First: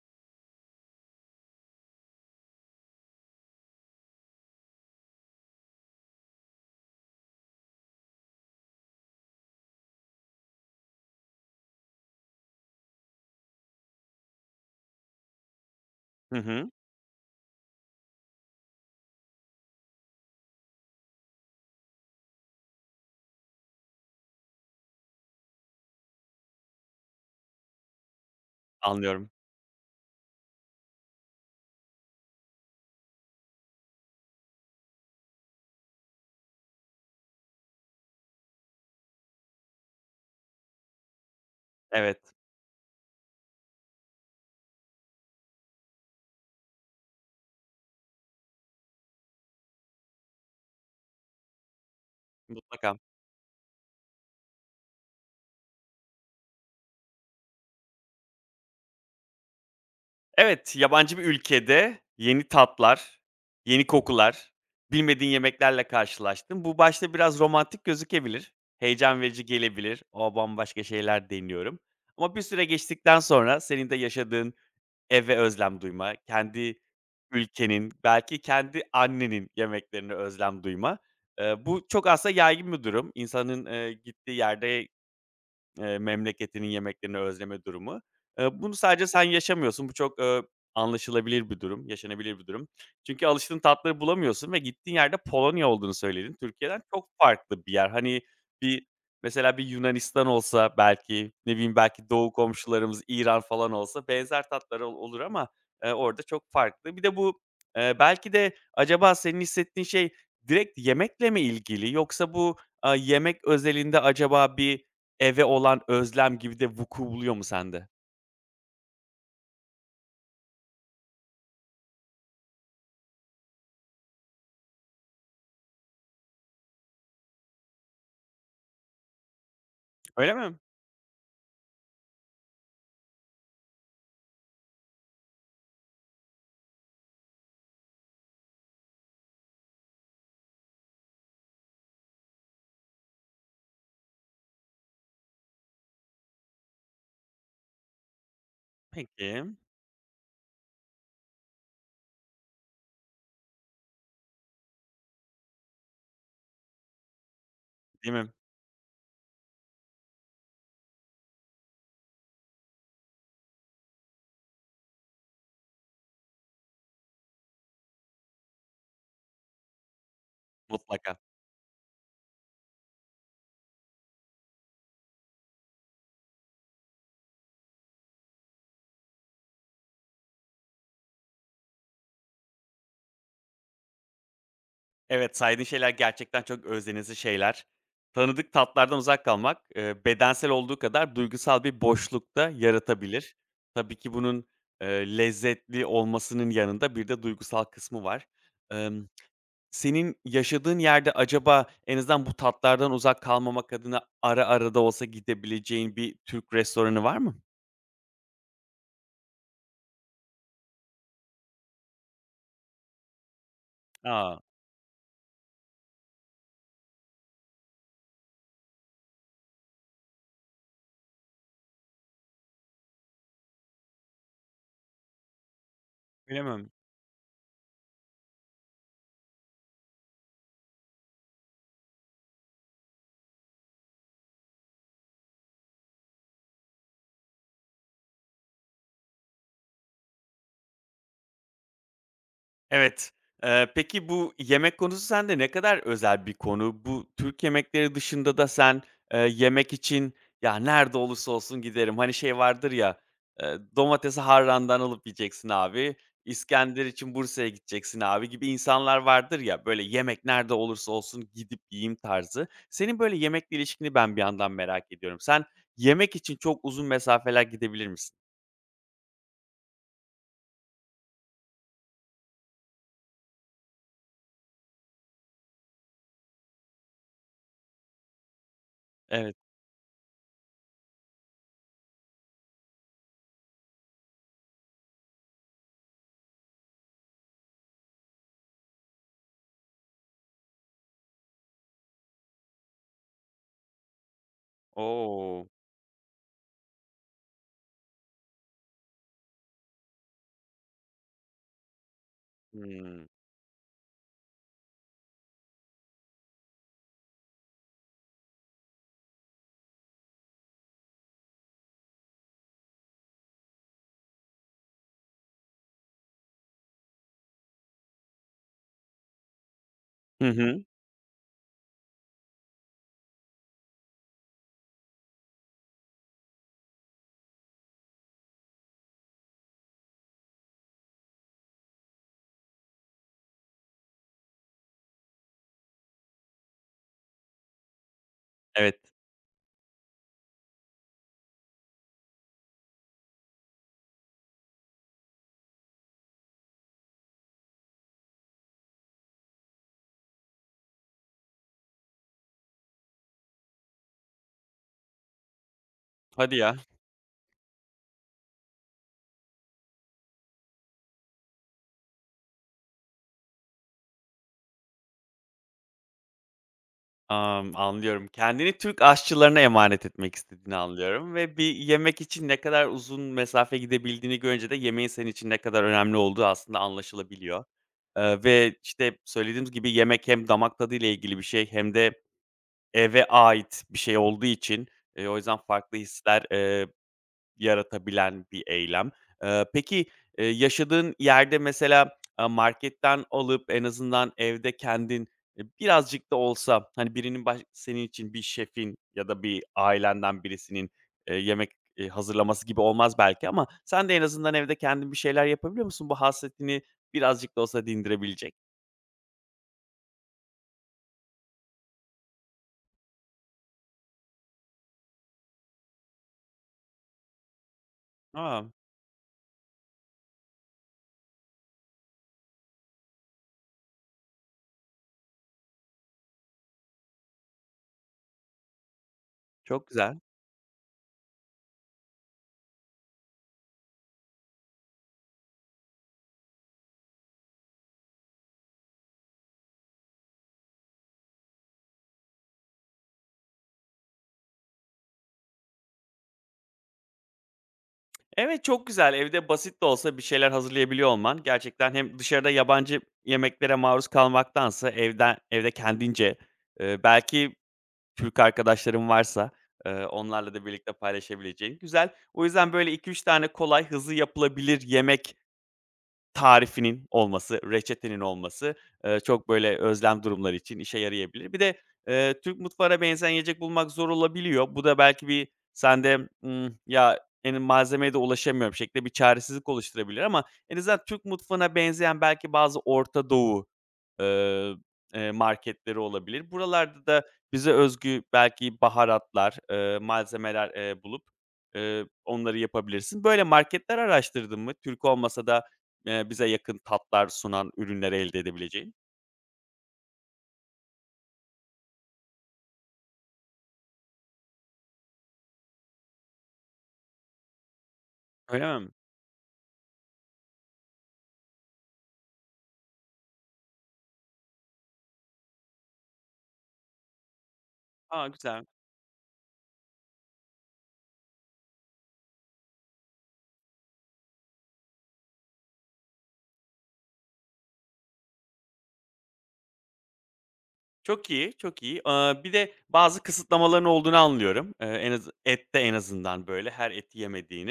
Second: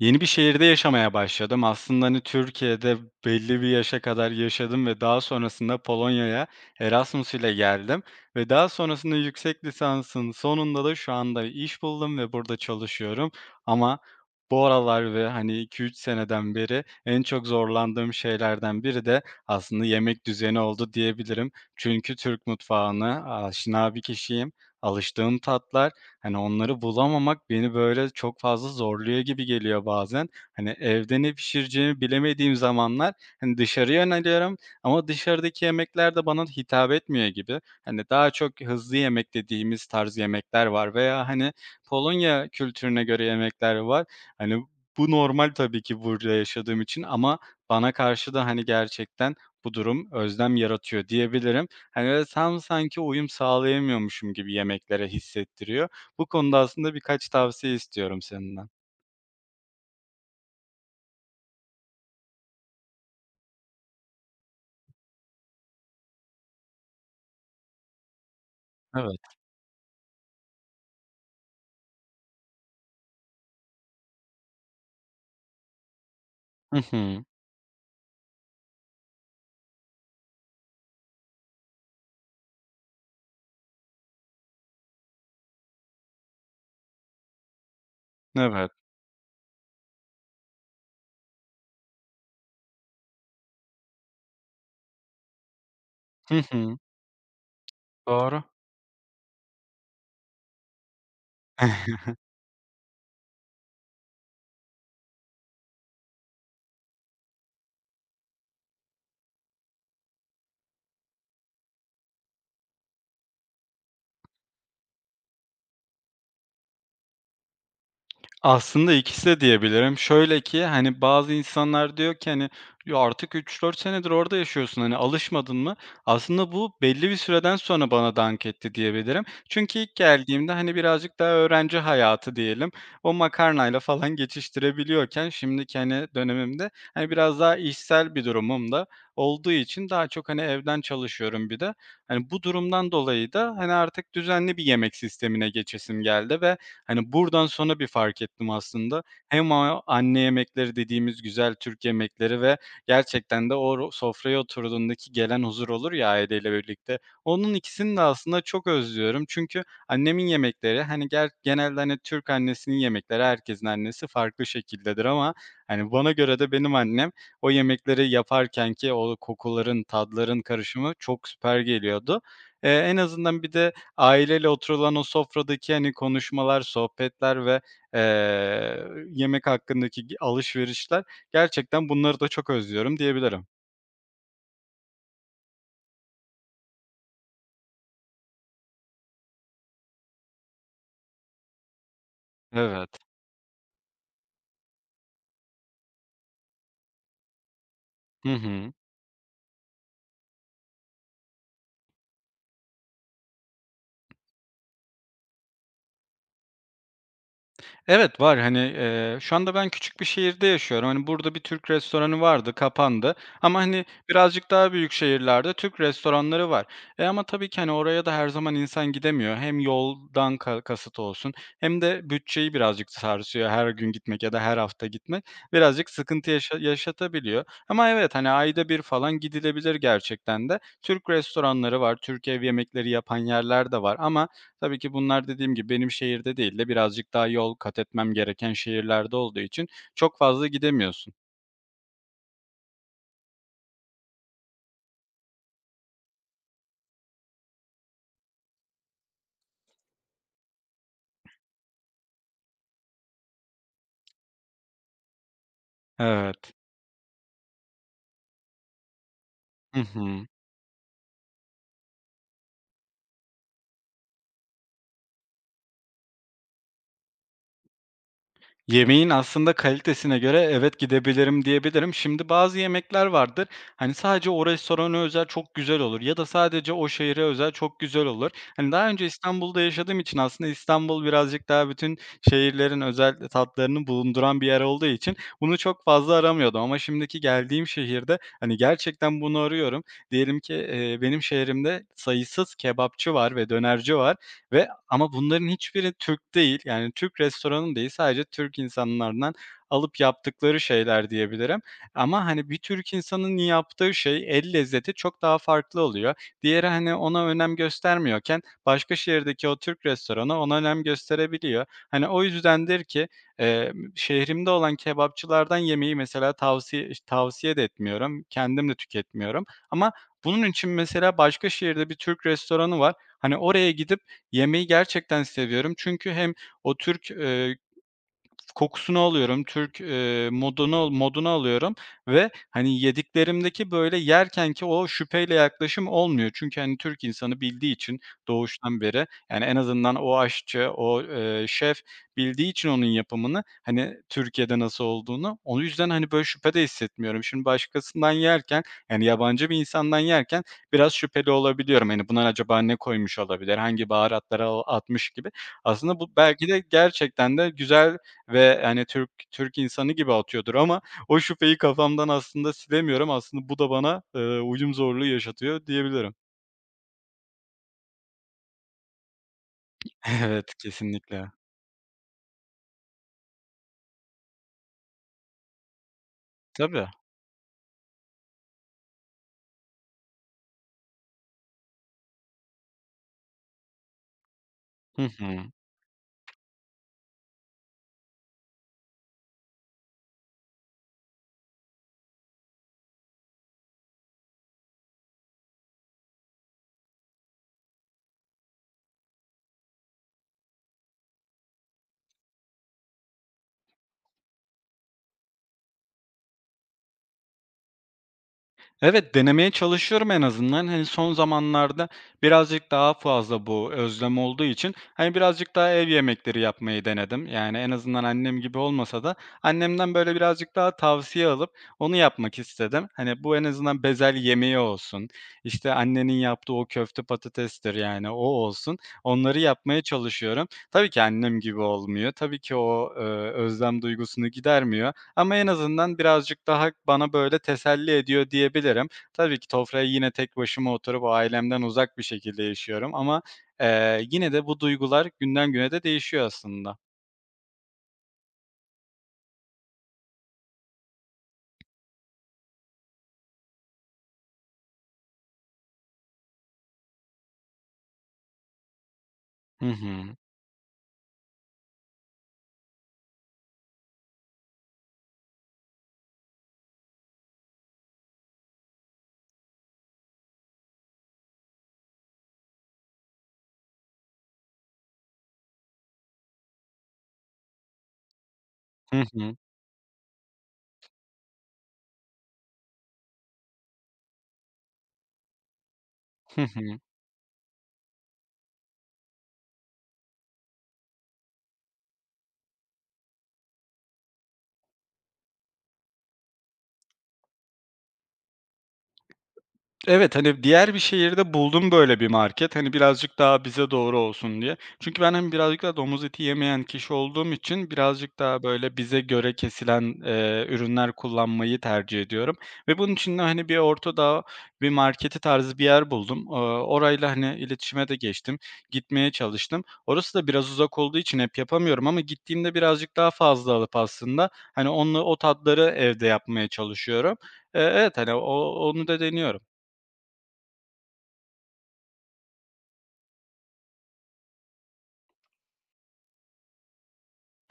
Yeni bir şehirde yaşamaya başladım. Aslında, hani, Türkiye'de belli bir yaşa kadar yaşadım ve daha sonrasında Polonya'ya Erasmus ile geldim ve daha sonrasında yüksek lisansın sonunda da şu anda iş buldum ve burada çalışıyorum. Ama bu aralar ve, hani, 2-3 Hı seneden hı, beri en çok zorlandığım şeylerden biri de aslında yemek düzeni oldu diyebilirim. Çünkü Türk mutfağına aşina bir kişiyim. Alıştığım tatlar. Hani, onları bulamamak beni, böyle, çok fazla zorluyor anlıyorum. gibi geliyor bazen. Hani, evde ne pişireceğimi bilemediğim zamanlar, hani, dışarıya yöneliyorum ama dışarıdaki yemekler de bana hitap etmiyor gibi. Hani, daha çok hızlı yemek dediğimiz tarz yemekler var veya, hani, Evet, Polonya kültürüne göre yemekler var. Hani, bu normal tabii ki burada yaşadığım için ama bana karşı da, hani, gerçekten bu durum özlem yaratıyor diyebilirim. Hani, böyle, tam mutlaka. sanki uyum sağlayamıyormuşum gibi yemeklere hissettiriyor. Bu konuda aslında birkaç tavsiye istiyorum senden. Evet, yabancı bir ülkede yeni tatlar, yeni kokular, bilmediğin yemeklerle karşılaştın. Bu başta biraz romantik gözükebilir, Evet. heyecan verici gelebilir. O bambaşka şeyler deniyorum. Ama bir süre geçtikten sonra senin de yaşadığın eve özlem duyma, Hı kendi hı. ülkenin, belki kendi annenin yemeklerine özlem duyma. Bu çok aslında yaygın bir durum. İnsanın, gittiği yerde memleketinin yemeklerini özleme durumu. Evet. Bunu sadece sen yaşamıyorsun. Bu çok, anlaşılabilir bir durum, yaşanabilir bir durum. Çünkü alıştığın tatları bulamıyorsun ve gittiğin yerde Polonya olduğunu Hı söyledin. hı. Türkiye'den çok farklı bir yer. Hani, Doğru. bir mesela bir Yunanistan olsa belki, ne bileyim, belki doğu komşularımız İran falan olsa benzer tatlar olur ama, orada çok farklı. Bir de bu, belki de acaba senin hissettiğin şey direkt yemekle mi ilgili yoksa bu, yemek özelinde acaba bir, eve olan özlem gibi de vuku buluyor mu sende? Aslında ikisi de diyebilirim. Şöyle ki, hani, bazı insanlar diyor ki, hani, "Ya, artık üç dört senedir orada yaşıyorsun, hani, alışmadın mı?" Aslında bu belli bir süreden sonra bana dank etti diyebilirim. Çünkü ilk Öyle geldiğimde, mi? hani, birazcık daha öğrenci hayatı diyelim, o makarnayla falan geçiştirebiliyorken şimdiki, hani, dönemimde, hani, biraz daha işsel bir durumum da olduğu için daha çok, hani, evden çalışıyorum bir de. Hani, bu durumdan dolayı da, hani, artık düzenli bir yemek sistemine geçesim geldi Hani, buradan sonra bir fark ettim aslında. Hem Peki. o anne yemekleri dediğimiz güzel Türk yemekleri ve gerçekten de o sofraya oturduğundaki gelen huzur olur ya aileyle birlikte. Onun ikisini de Değil mi? aslında çok özlüyorum. Çünkü annemin yemekleri, hani, genelde, hani, Türk annesinin yemekleri, herkesin annesi farklı şekildedir ama, hani, bana göre de benim annem o yemekleri yaparken ki o kokuların, tadların karışımı Mutlaka. çok süper geliyordu. En azından bir de aileyle oturulan o sofradaki, hani, konuşmalar, sohbetler ve, yemek hakkındaki alışverişler, gerçekten bunları da çok özlüyorum diyebilirim. Evet, saydığın şeyler gerçekten çok özlenizi şeyler. Tanıdık tatlardan uzak kalmak, bedensel olduğu kadar duygusal bir boşluk da Evet. yaratabilir. Tabii ki bunun, lezzetli olmasının yanında bir de duygusal kısmı var. Hı hı. Emm, Senin yaşadığın yerde acaba en azından bu tatlardan uzak kalmamak adına ara ara da olsa gidebileceğin bir Türk restoranı var mı? Evet, var. Hani, şu anda ben küçük bir şehirde yaşıyorum. Hani, burada bir Türk restoranı vardı, kapandı ama, hani, Aa, birazcık daha büyük şehirlerde Türk restoranları var. E, ama tabii ki, hani, oraya da her zaman insan gidemiyor. Hem yoldan kasıt olsun hem de bütçeyi birazcık sarsıyor her gün gitmek ya da her hafta gitmek. Birazcık sıkıntı öyle mi? yaşatabiliyor ama evet, hani, ayda bir falan gidilebilir gerçekten de. Türk restoranları var, Türk ev yemekleri yapan yerler de var ama tabii ki bunlar dediğim gibi benim şehirde değil de birazcık daha yol kat etmem gereken şehirlerde olduğu için çok fazla gidemiyorsun. Evet. Peki bu yemek konusu sende ne kadar özel bir konu? Bu Türk yemekleri dışında da sen, yemek için, "Ya, nerede olursa olsun giderim." Hani, şey vardır ya, "Domatesi Harran'dan alıp yiyeceksin abi, Evet. İskender için Bursa'ya gideceksin abi." gibi insanlar vardır ya, Hı böyle yemek hı. nerede olursa olsun gidip yiyeyim tarzı. Senin böyle yemekle ilişkini ben bir yandan merak ediyorum. Sen yemek için çok uzun mesafeler gidebilir misin? Yemeğin aslında kalitesine göre evet gidebilirim diyebilirim. Şimdi bazı yemekler vardır. Hani sadece o restorana özel çok güzel olur ya da sadece o şehre özel çok güzel olur. Hani daha önce Evet. İstanbul'da yaşadığım için aslında İstanbul birazcık daha bütün şehirlerin özel tatlarını bulunduran bir yer olduğu için bunu çok fazla aramıyordum. Ama şimdiki geldiğim şehirde hani gerçekten bunu arıyorum. Diyelim ki benim şehrimde sayısız kebapçı var ve dönerci var ve ama bunların O! hiçbiri Türk değil, yani Türk restoranı değil, sadece Türk insanlardan alıp yaptıkları şeyler diyebilirim. Ama, hani, bir Türk Hımm. insanının yaptığı şey, el lezzeti çok daha farklı oluyor. Diğeri, hani, ona önem göstermiyorken başka şehirdeki o Türk restoranı ona önem gösterebiliyor. Hani, o yüzdendir ki, şehrimde olan kebapçılardan yemeği mesela tavsiye de etmiyorum, kendim de tüketmiyorum ama Hı bunun hı. için mesela başka şehirde bir Türk restoranı var. Hani, oraya gidip yemeği gerçekten seviyorum çünkü hem o Türk, kokusunu alıyorum, Türk, modunu alıyorum ve, hani, yediklerimdeki, böyle, yerkenki o şüpheyle yaklaşım olmuyor. Çünkü, hani, Türk insanı bildiği için doğuştan Evet. beri, yani, en azından o aşçı, o, şef bildiği için onun yapımını, hani, Türkiye'de nasıl olduğunu, o yüzden, hani, böyle, şüphe de hissetmiyorum. Şimdi başkasından yerken, yani, yabancı bir insandan yerken biraz şüpheli olabiliyorum. Hani, buna acaba ne koymuş olabilir, hangi baharatları atmış gibi. Aslında bu Hadi belki ya. de gerçekten de güzel ve, hani, Türk insanı gibi atıyordur ama o şüpheyi kafamdan aslında silemiyorum. Aslında bu da bana, uyum zorluğu yaşatıyor diyebilirim. Anlıyorum. Kendini Türk aşçılarına emanet etmek Evet, istediğini anlıyorum kesinlikle. ve bir yemek için ne kadar uzun mesafe gidebildiğini görünce de yemeğin senin için ne kadar önemli olduğu aslında Tabii. anlaşılabiliyor. Ve, işte, söylediğimiz gibi yemek hem damak tadıyla ilgili bir şey hem de eve ait bir şey olduğu için, Hı o yüzden hı. farklı hisler yaratabilen bir eylem. Peki, yaşadığın yerde mesela, marketten alıp en azından evde kendin, birazcık da olsa, hani, birinin baş senin için bir şefin ya da bir ailenden birisinin, yemek, hazırlaması gibi olmaz belki ama sen de en azından evde kendin bir şeyler yapabiliyor musun bu hasretini birazcık da olsa dindirebilecek? Evet, denemeye çalışıyorum en azından. Hani, son zamanlarda birazcık daha fazla bu özlem olduğu için, hani, birazcık daha ev yemekleri yapmayı denedim. Yani, en azından annem Aa, gibi olmasa da annemden, böyle, birazcık daha tavsiye alıp onu yapmak istedim. Hani, bu en azından bezel yemeği olsun, işte, annenin yaptığı o köfte patatestir, yani, o olsun. Onları çok yapmaya güzel. çalışıyorum. Tabii ki annem gibi olmuyor. Tabii ki o, özlem duygusunu gidermiyor ama en azından birazcık daha bana, böyle, teselli ediyor diyebilirim. Tabii ki sofraya yine tek başıma oturup ailemden uzak bir şekilde yaşıyorum ama, yine de bu duygular günden güne de değişiyor aslında. Evet, çok güzel. Evde basit de olsa bir şeyler hazırlayabiliyor olman gerçekten hem dışarıda yabancı yemeklere maruz kalmaktansa evde kendince, belki Türk arkadaşların varsa, Hı hı. onlarla da birlikte paylaşabileceğin güzel. O yüzden böyle iki üç tane kolay, hızlı yapılabilir yemek tarifinin olması, reçetenin olması, çok böyle özlem durumları için işe yarayabilir. Bir de, Türk mutfağına benzeyen yiyecek bulmak zor olabiliyor. Bu da belki bir sende, "Ya, en malzemeye de ulaşamıyorum." şeklinde bir Hı hı. çaresizlik oluşturabilir ama en azından Türk mutfağına benzeyen belki bazı Orta Doğu, eee, marketleri olabilir. Hı hı. Buralarda da bize özgü belki baharatlar, malzemeler, bulup, onları yapabilirsin. Böyle marketler araştırdın mı? Türk olmasa da, bize yakın tatlar sunan ürünleri elde edebileceğin? Evet, hani, diğer bir şehirde buldum böyle bir market. Hani, birazcık daha bize doğru olsun diye. Çünkü ben, hani, birazcık daha domuz eti yemeyen kişi olduğum için birazcık daha Öyle mi? böyle bize göre kesilen, ürünler kullanmayı tercih ediyorum ve bunun için de, hani, bir marketi tarzı bir yer buldum. Orayla, hani, iletişime de A, geçtim. güzel. Gitmeye çalıştım. Orası da biraz uzak olduğu için hep yapamıyorum ama gittiğimde birazcık daha fazla alıp aslında, hani, onunla o tatları evde yapmaya çalışıyorum. Evet, hani, onu da deniyorum. Çok iyi, çok iyi. Bir de bazı kısıtlamaların olduğunu anlıyorum. En azı ette en azından, böyle, her eti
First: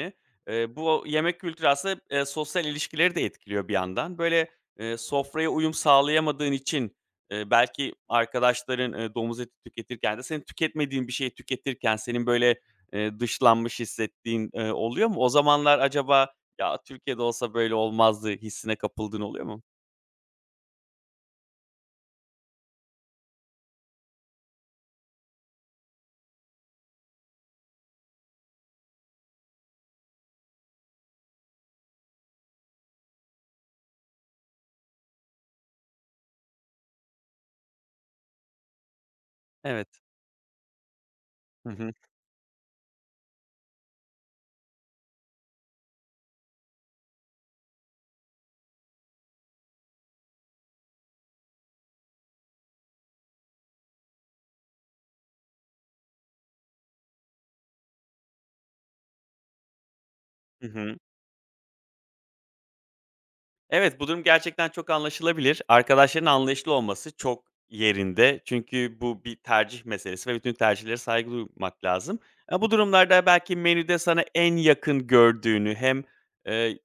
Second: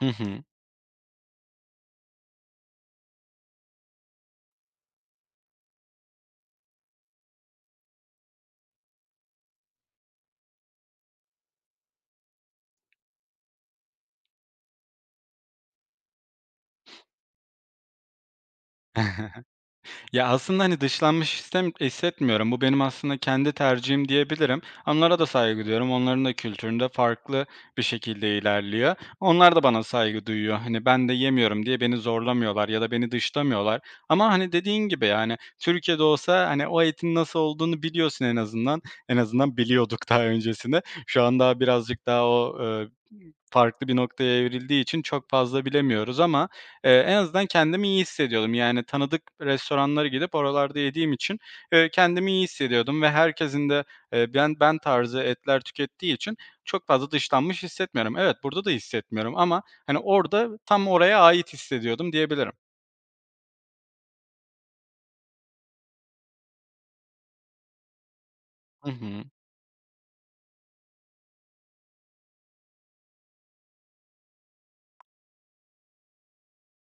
Hı hı. Bu yemek kültürü aslında, sosyal ilişkileri de etkiliyor bir yandan. Böyle, sofraya uyum sağlayamadığın için, belki arkadaşların, domuz eti tüketirken de senin tüketmediğin bir şeyi tüketirken senin, böyle, dışlanmış hissettiğin, oluyor mu? O zamanlar acaba, "Ya, Türkiye'de olsa böyle olmazdı." hissine kapıldığın oluyor mu? Ya, aslında, hani, dışlanmış hissetmiyorum. Bu benim aslında kendi tercihim diyebilirim. Onlara da saygı duyuyorum. Onların da kültüründe farklı bir şekilde ilerliyor. Onlar da bana saygı duyuyor. Hani, ben de yemiyorum diye beni zorlamıyorlar ya da beni dışlamıyorlar. Ama, hani, dediğin gibi, yani, Türkiye'de olsa, hani, o etin nasıl olduğunu biliyorsun en azından. En azından Evet. biliyorduk daha öncesinde. Şu an daha Hı hı. birazcık daha o, farklı bir noktaya evrildiği için çok fazla bilemiyoruz ama, en azından kendimi iyi hissediyordum. Yani tanıdık restoranlara gidip oralarda yediğim için, kendimi iyi hissediyordum ve herkesin de, ben tarzı etler tükettiği için çok fazla dışlanmış hissetmiyorum. Evet, burada da hissetmiyorum ama, hani, orada Hı tam hı. oraya ait hissediyordum diyebilirim. Evet, bu durum gerçekten çok anlaşılabilir. Arkadaşların anlayışlı olması çok yerinde. Hı Çünkü hı. bu bir tercih meselesi ve bütün tercihlere saygı duymak lazım. E, bu durumlarda belki menüde sana en yakın gördüğünü hem, eee,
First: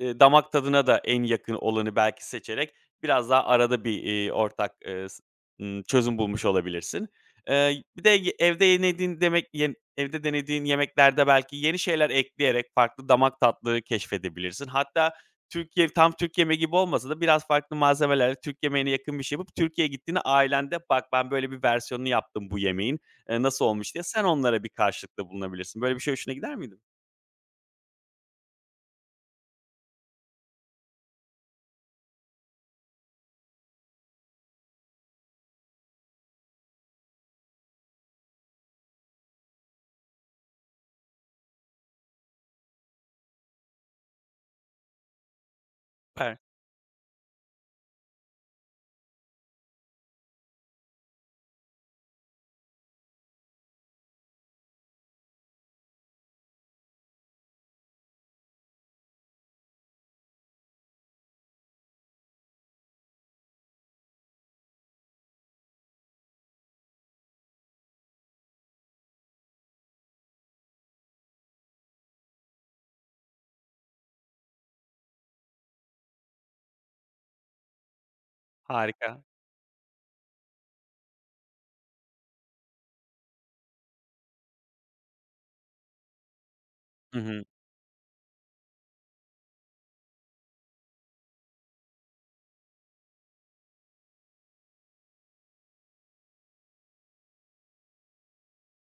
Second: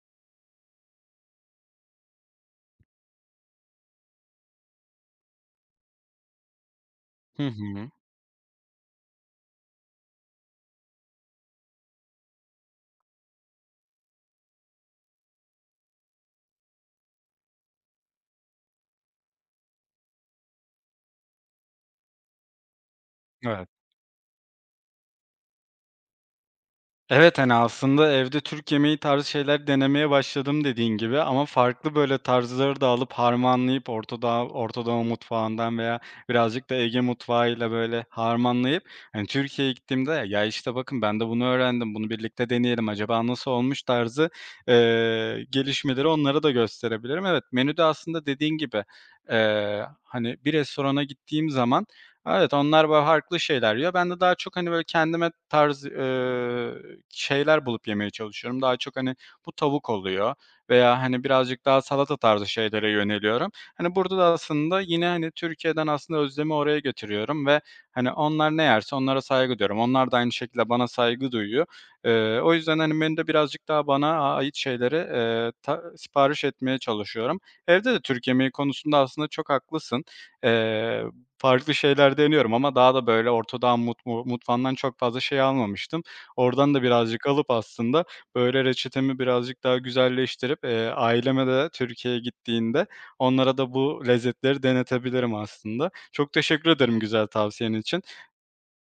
Damak tadına da en yakın olanı belki seçerek biraz daha arada bir, ortak, s çözüm bulmuş olabilirsin. Hı hı. Bir de evde denediğin demek yen evde denediğin yemeklerde belki yeni şeyler ekleyerek farklı damak tatları keşfedebilirsin. Hatta Türk ye tam Türk yemeği gibi olmasa da biraz farklı malzemelerle Türk yemeğine yakın bir şey yapıp Türkiye'ye gittiğinde ailende, "Bak, ben böyle bir versiyonunu yaptım bu yemeğin, nasıl Evet. olmuş?" diye sen onlara bir karşılıkta bulunabilirsin. Böyle bir şey hoşuna gider miydi? Evet, hani, aslında evde Türk yemeği tarzı şeyler denemeye başladım dediğin gibi ama farklı, böyle, tarzları da alıp harmanlayıp Orta Doğu mutfağından veya birazcık da Ege mutfağıyla, böyle, harmanlayıp, hani, Türkiye'ye gittiğimde "Ya, işte, bakın ben de bunu öğrendim, bunu birlikte deneyelim, acaba nasıl olmuş?" tarzı, gelişmeleri Süper, onlara da gösterebilirim. Evet, menüde aslında dediğin gibi, hani, bir restorana gittiğim zaman. Evet, onlar böyle farklı şeyler yiyor. Ben de daha çok, hani, böyle kendime tarz, şeyler bulup yemeye çalışıyorum. Daha çok, hani, bu tavuk oluyor veya, hani, birazcık daha salata tarzı şeylere yöneliyorum. Hani, burada da aslında yine, hani, Türkiye'den aslında özlemi oraya götürüyorum ve, hani, onlar ne yerse onlara saygı duyuyorum. Onlar da aynı şekilde bana saygı duyuyor. O yüzden, hani, menüde birazcık daha bana ait şeyleri, sipariş etmeye çalışıyorum. Evde de Türk yemeği konusunda harika. aslında çok haklısın. Eee Farklı şeyler deniyorum ama daha da böyle ortadağın mutfağından çok fazla şey almamıştım. Oradan da Hı birazcık hı. alıp aslında böyle reçetemi birazcık daha güzelleştirip, aileme de Türkiye'ye gittiğinde onlara da bu lezzetleri denetebilirim aslında. Çok teşekkür ederim güzel tavsiyen için.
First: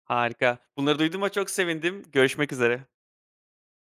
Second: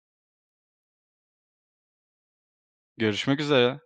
Harika. Bunları duyduğuma çok sevindim. Görüşmek üzere. Görüşmek üzere.